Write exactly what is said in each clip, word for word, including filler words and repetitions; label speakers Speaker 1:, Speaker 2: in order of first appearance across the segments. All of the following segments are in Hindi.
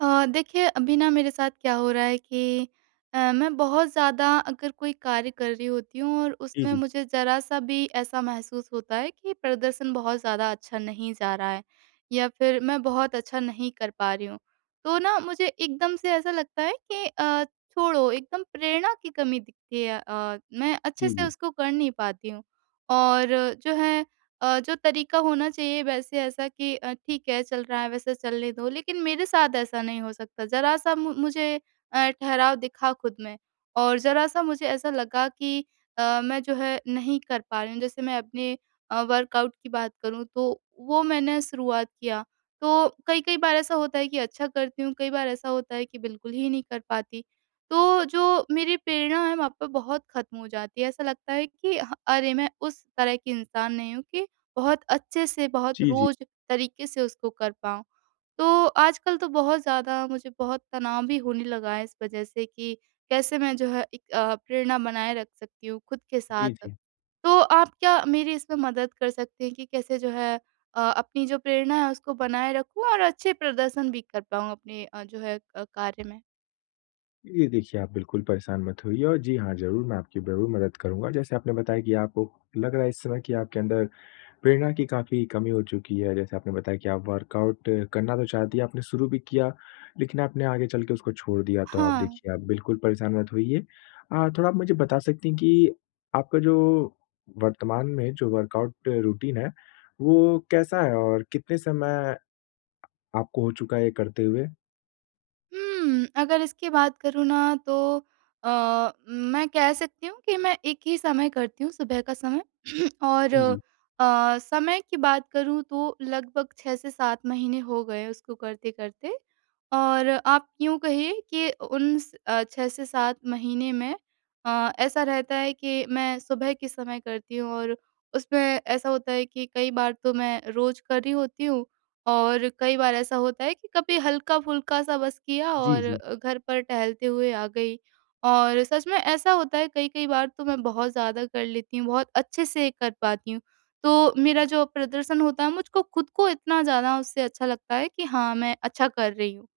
Speaker 1: अ, देखिए अभी ना मेरे साथ क्या हो रहा है कि अ, मैं बहुत ज़्यादा अगर कोई कार्य कर रही होती हूँ और
Speaker 2: जी,
Speaker 1: उसमें
Speaker 2: जी।
Speaker 1: मुझे ज़रा-सा भी ऐसा महसूस होता है कि प्रदर्शन बहुत ज़्यादा अच्छा नहीं जा रहा है या फिर मैं बहुत अच्छा नहीं कर पा रही हूँ। तो ना मुझे एकदम से ऐसा लगता है कि अ, छोड़ो एकदम प्रेरणा की कमी दिखती है अ, मैं अच्छे
Speaker 2: जी,
Speaker 1: से
Speaker 2: जी।
Speaker 1: उसको कर नहीं पाती हूँ। और जो है अ, जो तरीक़ा होना चाहिए वैसे ऐसा कि अ, ठीक है चल रहा है वैसे चलने दो। लेकिन मेरे साथ ऐसा नहीं हो सकता ज़रा सा मु मुझे अ, ठहराव दिखा खुद में और ज़रा सा मुझे ऐसा लगा कि अ, मैं जो है नहीं कर पा रही हूँ, जैसे मैं अपने अ, वर्कआउट की बात करूँ तो वो मैंने शुरुआत किया। तो कई-कई बार ऐसा होता है कि अच्छा करती हूँ, कई बार ऐसा होता है कि बिल्कुल ही नहीं कर पाती, तो जो मेरी प्रेरणा है वहाँ पे बहुत खत्म हो जाती है ऐसा लगता है कि ह अरे, मैं उस तरह की इंसान नहीं हूँ कि बहुत अच्छे से, बहुत
Speaker 2: जी, जी।
Speaker 1: रोज़ तरीक़े से उसको कर पाऊँ। तो आजकल तो बहुत ज़्यादा मुझे बहुत तनाव भी होने लगा है इस वजह से कि कैसे मैं जो है एक अ, प्रेरणा बनाए रख सकती हूँ, खुद के साथ।
Speaker 2: जी, जी।
Speaker 1: तो आप क्या मेरी इसमें मदद कर सकती हैं कि कैसे जो है अ, अपनी जो प्रेरणा है उसको बनाए रखूँ और अच्छे प्रदर्शन भी कर पाऊँ अपने अ, जो है अ, कार्य में?
Speaker 2: ये देखिए आप बिल्कुल परेशान मत होइए और जी हाँ, ज़रूर मैं आपकी ज़रूर मदद करूँगा, जैसे आपने बताया कि आपको लग रहा है इस समय कि आपके अंदर प्रेरणा की काफ़ी कमी हो चुकी है। जैसे आपने बताया कि आप वर्कआउट करना तो चाहती हैं, आपने शुरू भी किया लेकिन आपने आगे चल के उसको छोड़ दिया तो आप
Speaker 1: हाँ।
Speaker 2: देखिए आप बिल्कुल परेशान मत होइए। अ, थोड़ा आप मुझे बता सकती हैं कि आपका जो वर्तमान में जो वर्कआउट रूटीन है वो कैसा है? और कितने समय आपको हो चुका है ये करते हुए?
Speaker 1: उम्म। अगर इसकी बात करूँ ना तो अ, मैं कह सकती हूँ कि मैं एक ही समय करती हूँ, सुबह का समय। और
Speaker 2: इ जी।
Speaker 1: अ, समय की बात करूँ तो लगभग छह से सात महीने हो गए उसको करते-करते। और आप यूँ कहिए कि अ, उन स अ, छह से सात महीने में अ, ऐसा रहता है के मैं सुबह के समय करती हूँ और उसमें ऐसा होता है कि कई बार तो मैं रोज़ कर रही होती हूँ और कई बार ऐसा होता है कि कभी हल्क़ा-फ़ुल्का-सा बस किया
Speaker 2: जी,
Speaker 1: और
Speaker 2: जी।
Speaker 1: अ, घर पर टहलते हुए आ गई। और सच में ऐसा होता है, कई-कई बार तो मैं बहुत ज़्यादा कर लेती हूँ, बहुत अच्छे से कर पाती हूँ। तो मेरा जो प्रदर्शन होता है मुझको खुद को इतना ज़्यादा उससे अच्छा लगता है कि हाँ, मैं अच्छा कर रही हूँ।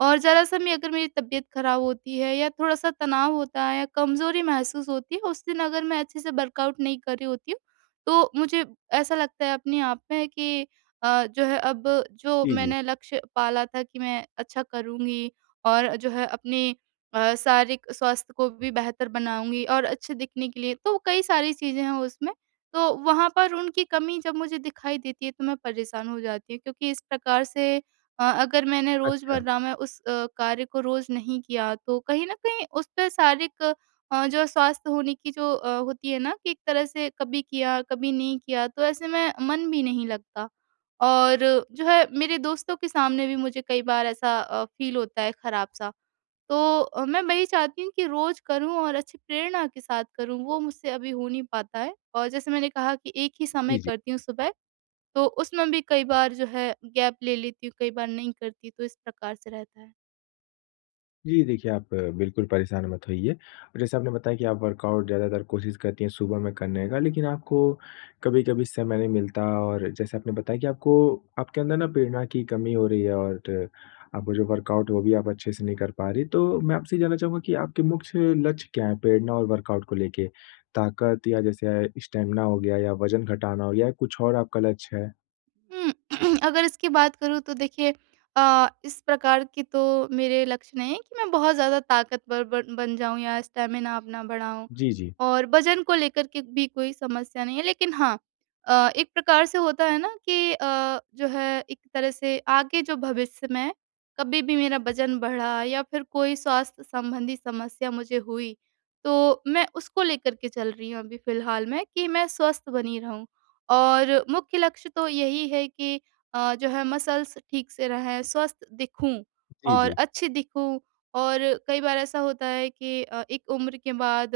Speaker 1: और ज़रा-सा मैं अगर मेरी तबियत खराब होती है या थोड़ा-सा तनाव होता है या कमज़ोरी महसूस होती है उस दिन अगर मैं अच्छे से वर्कआउट नहीं कर रही होती हूँ तो मुझे ऐसा लगता है अपने आप में कि अ, जो है अब जो
Speaker 2: इ जी।
Speaker 1: मैंने लक्ष्य पाला था कि मैं अच्छा करूँगी और जो है अपनी अ, शारीरिक स्वास्थ्य को भी बेहतर बनाऊँगी और अच्छे दिखने के लिए, तो वो कई सारी चीज़ें हैं उसमें तो वहाँ पर उनकी कमी जब मुझे दिखाई देती है तो मैं परेशान हो जाती हूँ। क्योंकि इस प्रकार से अ अगर मैंने
Speaker 2: अच्छा।
Speaker 1: रोज़मर्रा में उस अ, कार्य को रोज़ नहीं किया तो कहीं न कहीं उसपे शारीरिक अ, जो है स्वास्थ्य होने की जो अ, होती है ना कि एक तरह से कभी किया, कभी नहीं किया तो ऐसे में मन भी नहीं लगता। और जो है मेरे दोस्तों के सामने भी मुझे कई बार ऐसा अ, फ़ील होता है खराब-सा। तो अ, मैं वही चाहती हूँ कि रोज़ करूँ और अच्छी प्रेरणा के साथ करूँ वो मुझसे अभी हो नहीं पाता है। और जैसे मैंने कहा कि एक ही
Speaker 2: इ
Speaker 1: समय
Speaker 2: जी।
Speaker 1: करती हूँ सुबह, तो उसमें भी कई बार जो है गैप ले लेती हूँ कई बार नहीं करती, तो इस प्रकार से रहता है।
Speaker 2: जी देखिए आप बिल्कुल परेशान मत होइए। जैसा आपने बताया कि आप वर्कआउट ज़्यादातर कोशिश करती हैं सुबह में करने का लेकिन आपको कभी-कभी समय नहीं मिलता और जैसे आपने बताया कि आपको आपके अंदर न प्रेरणा की कमी हो रही है और आपका जो वर्कआउट है वो भी आप अच्छे से नहीं कर पा रही हैं। तो मैं आपसे ये जानना चाहूँगा कि आपके मुख्य लक्ष्य क्या हैं प्रेरणा और वर्कआउट को लेके? ताकत या जैसे स्टैमिना हो गया या वजन घटाना हो गया या कुछ और आपका लक्ष्य है?
Speaker 1: उ, अगर इसकी बात करूँ तो देखिए अ, इस प्रकार की तो मेरे लक्ष्य नहीं है कि मैं बहुत ज़्यादा ताकतवर बन बन जाऊँ या स्टैमिना अपना बढ़ाऊँ।
Speaker 2: जी, जी।
Speaker 1: और वजन को लेकर के भी कोई समस्या नहीं है लेकिन हाँ अ, एक प्रकार से होता है ना, कि अ, जो है एक तरह से आगे जो भविष्य में कभी भी मेरा वजन बढ़ा या फिर कोई स्वास्थ्य संबंधी समस्या मुझे हुई तो मैं उसको लेकर के चल रही हूँ अभी फ़िलहाल में कि मैं स्वस्थ बनी रहूँ। और मुख्य लक्ष्य तो यही है कि अ, जो है मसल्स ठीक से रहें, स्वस्थ दिखूँ
Speaker 2: जी,
Speaker 1: और
Speaker 2: जी।
Speaker 1: अच्छी दिखूँ। और कई बार ऐसा होता है कि अ, एक उम्र के बाद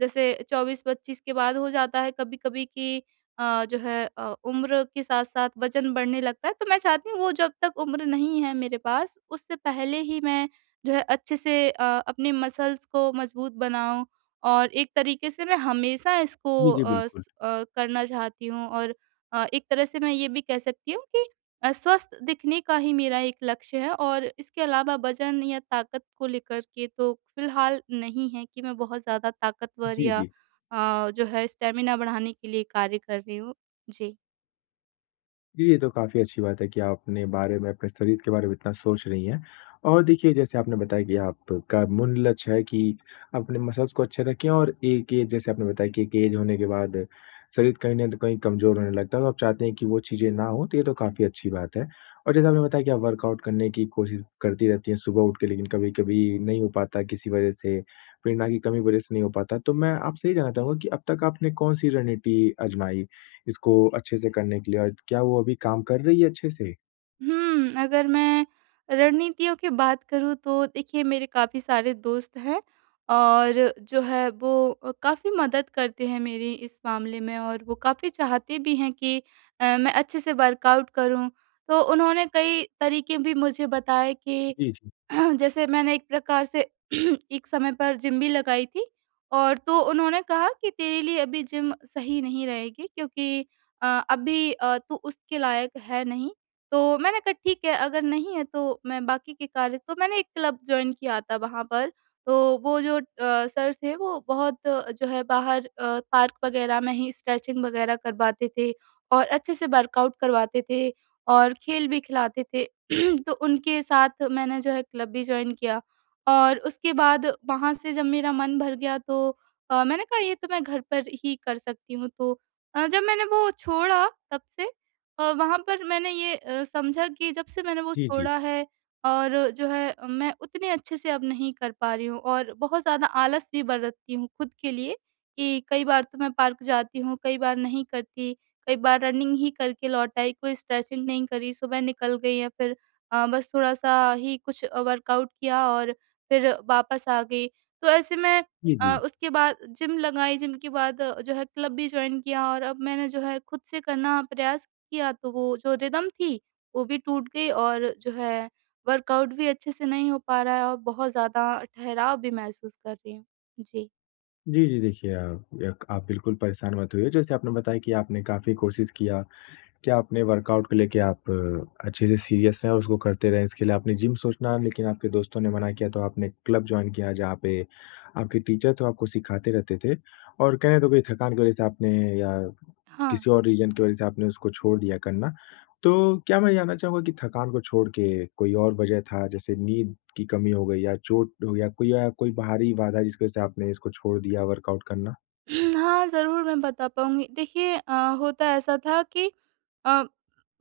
Speaker 1: जैसे चौबीस पच्चीस के बाद हो जाता है कभी-कभी कि अ, जो है अ, उम्र के साथ-साथ वजन बढ़ने लगता है। तो मैं चाहती हूँ वो जब तक उम्र नहीं है मेरे पास उससे पहले ही मैं जो है अच्छे से अ, अपने मसल्स को मज़बूत बनाऊँ। और एक तरीके से मैं हमेशा इसको
Speaker 2: जी, जी।
Speaker 1: अ अ,
Speaker 2: बिल्कुल।
Speaker 1: करना चाहती हूँ और अ, एक तरह से मैं ये भी कह सकती हूँ कि अ, स्वस्थ दिखने का ही मेरा एक लक्ष्य है और इसके अलावा वजन या ताकत को लेकर के तो फ़िलहाल नहीं है कि मैं बहुत ज़्यादा ताकतवर
Speaker 2: जी,
Speaker 1: या
Speaker 2: जी।
Speaker 1: अ, जो है स्टैमिना बढ़ाने के लिए कार्य कर रही हूँ। जी।
Speaker 2: जी, ये तो काफ़ी अच्छी बात है कि आप अपने बारे में, अपने शरीर के बारे में इतना सोच रही हैं। और देखिए जैसे आपने बताया कि आपका मुल लक्ष्य है कि अपने मसल्स को अच्छे रखें और एक एज जैसे आपने बताया कि एक एज होने के बाद शरीर कहीं न तो कहीं कमज़ोर होने लगता है। तब आप चाहती हैं कि वो चीज़ें ना हो तो ये तो काफ़ी अच्छी बात है। और जैसे आपने बताया कि आप वर्कआउट करने की कोशिश करती रहती हैं सुबह उठ के, लेकिन कभी-कभी नहीं हो पाता किसी वज़ह से, प्रेरणा की कमी की वज़ह से नहीं हो पाता। तो मैं आपसे ये जानना चाहूँगा कि अब तक आपने कौन-सी रणनीति आज़माई इसको अच्छे से करने के लिए और क्या वो अभी काम कर रही है अच्छे से?
Speaker 1: हुँ, अगर मैं रणनीतियों की बात करूँ तो देखिए मेरे काफ़ी सारे दोस्त हैं। और जो है वो अ, काफ़ी मदद करते हैं मेरी इस मामले में और वो काफ़ी चाहते भी हैं कि अ, मैं अच्छे से वर्कआउट करूँ, तो उन्होंने कई तरीक़े भी मुझे बताए कि
Speaker 2: जी, जी।
Speaker 1: जैसे मैंने एक प्रकार से एक समय पर जिम भी लगाई थी। और तो उन्होंने कहा कि तेरे लिए अभी जिम सही नहीं रहेगी क्योंकि अ, अभी अ, तू उसके लायक है नहीं। तो मैंने कहा ठीक है अगर नहीं है तो मैं बाकी के कार्य तो मैंने एक क्लब जॉइन किया था वहाँ पर। तो वो जो अ, सर थे वो बहुत जो है बाहर अ, पार्क वग़ैरह में ही स्ट्रेचिंग वग़ैरह करवाते थे और अच्छे से वर्कआउट करवाते थे, और खेल भी खिलाते थे। तो उनके साथ मैंने जो है क्लब भी जॉइन किया और और उसके बाद वहाँ से जब मेरा मन भर गया तो अ, मैंने कहा ये तो मैं घर पर ही कर सकती हूँ अ, तो जब मैंने वो छोड़ा तब से अ, वहाँ पर मैंने ये अ, समझा कि जब से मैंने वो
Speaker 2: जी, जी।
Speaker 1: छोड़ा है और जो है अ, मैं उतने अच्छे से अब नहीं कर पा रही हूँ, और बहुत ज़्यादा आलस भी बरतती हूँ खुद के लिए। कि कई बार तो मैं पार्क जाती हूँ, कई बार नहीं करती, कई बार रनिंग ही करके लौट आई, कोई स्ट्रेचिंग नहीं करी, सुबह निकल गई या फिर अ, बस थोड़ा-सा ही कुछ अ, वर्कआउट किया और फिर वापस आ गई। तो ऐसे मैं
Speaker 2: जी,
Speaker 1: अ,
Speaker 2: जी।
Speaker 1: उसके बाद जिम लगाई जिम के बाद जो है क्लब भी जॉइन किया और अब मैंने जो है खुद से करना प्रयास किया तो वो जो रिदम थी वो भी टूट गई और जो है वर्कआउट भी अच्छे से नहीं हो पा रहा है और बहुत ज़्यादा ठहराव भी महसूस कर रही हूँ। जी।
Speaker 2: जी, जी। देखिए आप यक आप बिल्कुल परेशान मत होइए, जैसे आपने बताया कि आपने काफ़ी कोशिश किया। क्या आपने वर्कआउट को लेके आप अच्छे से सीरियस रहें और उसको करते रहें, इसके लिए आपने जिम सोचना लेकिन आपके दोस्तों ने मना किया तो आपने क्लब जॉइन किया जहाँ पे आपके टीचर तो आपको सिखाते रहते थे और कहने तो कोई थकान की वजह से आपने या
Speaker 1: हाँ।
Speaker 2: किसी और रीज़न की वजह से आपने उसको छोड़ दिया करना। तो क्या मैं जानना चाहूँगा कि थकान को छोड़ के कोई और वजह था? जैसे नींद की कमी हो गई या चोट हो गया कोई या कोई बाहरी बाधा जिसकी वजह से आपने इसको छोड़ दिया वर्कआउट करना?
Speaker 1: हुँ, हाँ, ज़रूर मैं बता पाऊँगी देखिए अ, होता ऐसा था कि अ,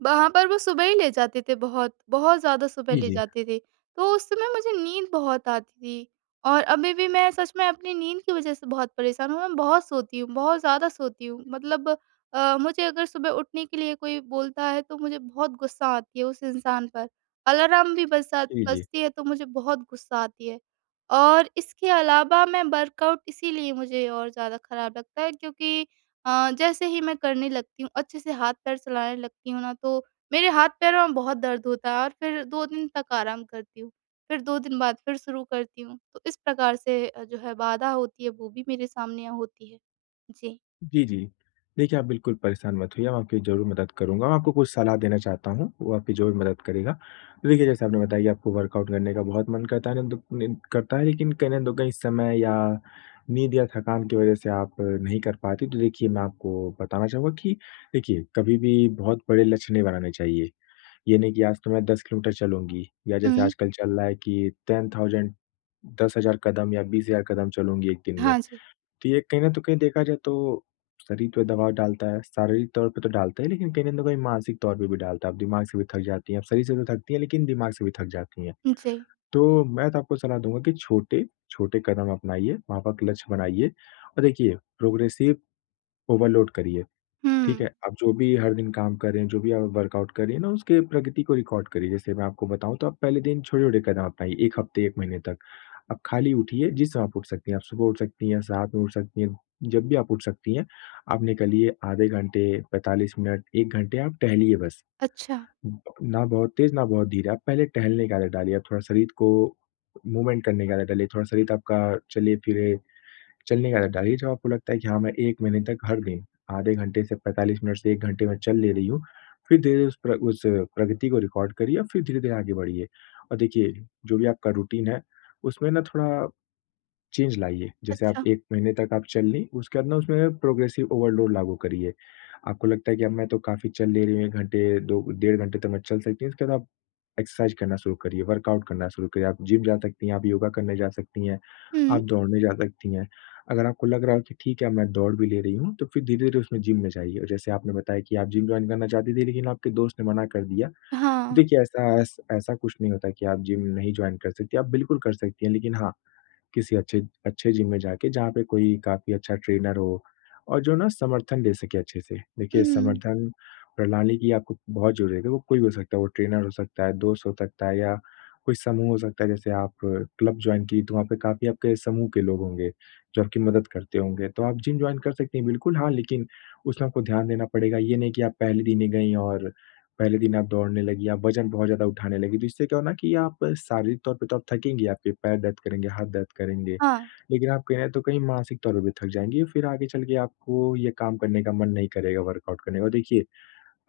Speaker 1: वहाँ पर वो सुबह ही ले जाते थे, बहुत-बहुत ज़्यादा सुबह
Speaker 2: जी,
Speaker 1: ले
Speaker 2: जी।
Speaker 1: जाते थे, तो उस समय मुझे नींद बहुत आती थी। और अभी भी मैं सच में अपनी नींद की वजह से बहुत परेशान हूँ, मैं बहुत सोती हूँ, बहुत ज़्यादा सोती हूँ मतलब अ, मुझे अगर सुबह उठने के लिए कोई बोलता है तो मुझे बहुत गुस्सा आती है उस इंसान पर। अलार्म भी बजा
Speaker 2: जी, जी।
Speaker 1: बजती है तो मुझे बहुत गुस्सा आती है। और इसके अलावा मैं वर्कआउट इसीलिए मुझे और ज़्यादा खराब लगता है। क्योंकि अ, जैसे ही मैं करने लगती हूँ अच्छे से हाथ-पैर चलाने लगती हूँ ना, तो मेरे हाथ-पैरों में बहुत दर्द होता है और फिर दो दिन तक आराम करती हूँ, फिर दो दिन बाद फिर शुरू करती हूँ। तो इस प्रकार से अ, जो है बाधा होती है वो भी मेरे सामने होती है, जी।
Speaker 2: जी, जी। देखिए आप बिल्कुल परेशान मत होइए, मैं आपकी ज़रूर मदद करूँगा, मैं आपको कुछ सलाह देना चाहता हूँ, वो आपकी ज़रूर मदद करेगा। देखिए, जैसे आपने बताया आपको वर्कआउट करने का बहुत मन करता है [unintelligible] करता है, लेकिन कहीं न कहीं समय या नींद या थकान की वजह से आप नहीं कर पाते। तो देखिए मैं आपको बताना चाहूँगा कि देखिए कभी भी बहुत बड़े लक्ष्य नहीं बनाने चाहिए। ये नहीं कि आज तो मैं दस किलोमीटर चलूँगी या जैसे
Speaker 1: हुँ।
Speaker 2: आजकल चल रहा है कि टेन थाउजेंड दस हज़ार कदम या बीस हज़ार कदम चलूँगी एक दिन में,
Speaker 1: हाँ जी।
Speaker 2: तो ये कहीं न तो कहीं देखा जाए तो शरीर पे दबाव डालता है, शारीरिक तौर पे तो डालता है, लेकिन कहीं न कहीं मानसिक तौर पे भी डालता है। अब दिमाग से भी थक जाती हैं, आप शरीर से तो थकती हैं, लेकिन दिमाग से भी थक जाती हैं।
Speaker 1: उम, जी।
Speaker 2: तो मैं तो आपको सलाह दूँगा कि छोटे-छोटे कदम अपनाइए, वहाँ पे आप लक्ष्य बनाइए और देखिए, प्रोग्रेसिव ओवरलोड करिए। ठीक है?
Speaker 1: हुँ।
Speaker 2: आप जो भी हर दिन काम कर रहे हैं, जो भी आप वर्कआउट कर रही हैं ना उसके प्रगति को रिकॉर्ड करिए, जैसे मैं आपको बताऊँ तो आप पहले दिन छोटे-छोटे कदम अपनाइए, एक हफ्ते एक महीने तक। आप खाली उठिए, जिस समय आप उठ सकती हैं, आप सुबह उठ सकती हैं, सात में उठ सकती हैं जब भी आप उठ सकती हैं, आप निकलिए आधे घंटे, पैंतालीस मिनट, एक घंटे आप टहलिए बस।
Speaker 1: अच्छा।
Speaker 2: ना बहुत तेज़, ना बहुत धीरे, आप पहले टहलने का आदत डालिए, आप थोड़ा शरीर को मूवमेंट करने का आदत डालिए, थोड़ा शरीर आपका चले-फिरे, चलने का आदत डालिए। जब आपको लगता है कि हाँ, मैं एक महीने तक हर दिन आधे घंटे से पैंतालीस मिनट से एक घंटे में चल ले रही हूँ, फिर धीरे-धीरे उस प्र उस प्रगति को रिकॉर्ड करिए और फिर धीरे-धीरे आगे बढ़िए। और देखिए, जो भी आपका रूटीन है, उसमें ना थोड़ा, चेंज लाइए। जैसे आप
Speaker 1: अच्छा।
Speaker 2: एक महीने तक आप चल लीं, उसके बाद ना उसमें प्रोग्रेसिव ओवरलोड लागू करिए। आपको लगता है कि अब मैं तो काफ़ी चल ले रही हूँ, एक घंटे, दो डेढ़ घंटे तो मैं चल सकती हूँ, उसके बाद आप एक्सरसाइज़ करना शुरू करिए, वर्कआउट करना शुरू करिए। आप जिम जा सकती हैं, आप योगा करने जा सकती हैं, आप
Speaker 1: हुँ।
Speaker 2: दौड़ने जा सकती हैं, अगर आपको लग रहा हो कि ठीक है, अब मैं दौड़ भी ले रही हूँ तो फिर धीरे-धीरे उसमें जिम में जाइए। जैसे आपने बताया कि आप जिम जॉइन करना चाहती थी लेकिन आपके दोस्त ने मना कर दिया।
Speaker 1: हाँ।
Speaker 2: देखिए ऐसा ऐस ऐसा कुछ नहीं होता है कि आप जिम नहीं जॉइन कर सकतीं। आप बिल्कुल कर सकती हैं, लेकिन हाँ, किसी अच्छे, अच्छे जिम में जाके, जहाँ पे कोई काफ़ी अच्छा ट्रेनर हो और जो ना समर्थन दे सके अच्छे से। देखिए
Speaker 1: हुँ।
Speaker 2: समर्थन प्रणाली की आपको बहुत ज़रूरत है, वो कोई भी हो सकता है, वो ट्रेनर हो सकता है, दोस्त हो सकता है या कोई समूह हो सकता है। जैसे आप क्लब जॉइन की तो वहाँ पे काफ़ी आपके समूह के लोग होंगे, जो आपकी मदद करते होंगे। तो आप जिम जॉइन कर सकती हैं, बिल्कुल हाँ, लेकिन उसमें आपको ध्यान देना पड़ेगा। ये नहीं कि आप पहले दिन ही गईं और पहले दिन आप दौड़ने लगी, आप वजन बहुत ज़्यादा उठाने लगी। तो इससे क्या होना कि आप शारीरिक तौर पे तो आप थकेंगी, आपके पैर दर्द करेंगे, हाथ दर्द करेंगे,
Speaker 1: हाँ।
Speaker 2: लेकिन आप कहीं न तो कहीं मानसिक तौर पर भी थक जाएँगी, फिर आगे चल के आपको ये काम करने का मन नहीं करेगा वर्कआउट करने का। और देखिए,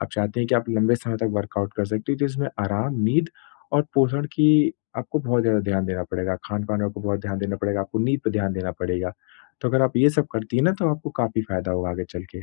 Speaker 2: आप चाहते हैं कि आप लंबे समय तक वर्कआउट कर सकते हो जिसमें आराम, नींद और पोषण की आपको बहुत ज़्यादा ध्यान देना पड़ेगा। खान-पान को बहुत ध्यान देना पड़ेगा, आपको नींद पे ध्यान देना पड़ेगा, तो अगर आप ये सब करती हैं ना तो आपको काफ़ी फायदा होगा आगे चल के।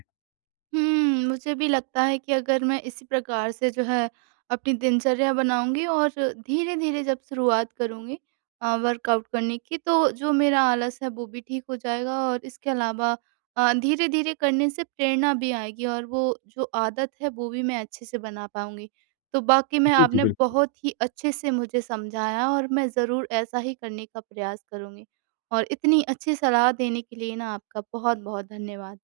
Speaker 1: हुँ। मुझे भी लगता है कि अगर मैं इसी प्रकार से जो है अपनी दिनचर्या बनाऊँगी और धीरे-धीरे जब शुरुआत करूँगी अ, वर्कआउट करने की तो जो मेरा आलस है वो भी ठीक हो जाएगा और इसके अलावा अ, धीरे-धीरे करने से प्रेरणा भी आएगी और वो जो आदत है वो भी मैं अच्छे से बना पाऊँगी। तो बाकी मैं
Speaker 2: जी, जी,
Speaker 1: आपने
Speaker 2: बिल्कुल।
Speaker 1: बहुत ही अच्छे से मुझे समझाया और मैं ज़रूर ऐसा ही करने का प्रयास करूँगी, और इतनी अच्छी सलाह देने के लिए ना आपका बहुत-बहुत धन्यवाद।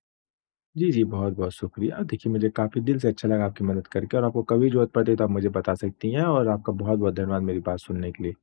Speaker 2: जी, जी, बहुत-बहुत शुक्रिया। देखिए मुझे काफ़ी दिल से अच्छा लगा आपकी मदद करके और आपको कभी ज़रूरत पड़ती तो आप मुझे बता सकती हैं और आपका बहुत-बहुत धन्यवाद मेरी बात सुनने के लिए।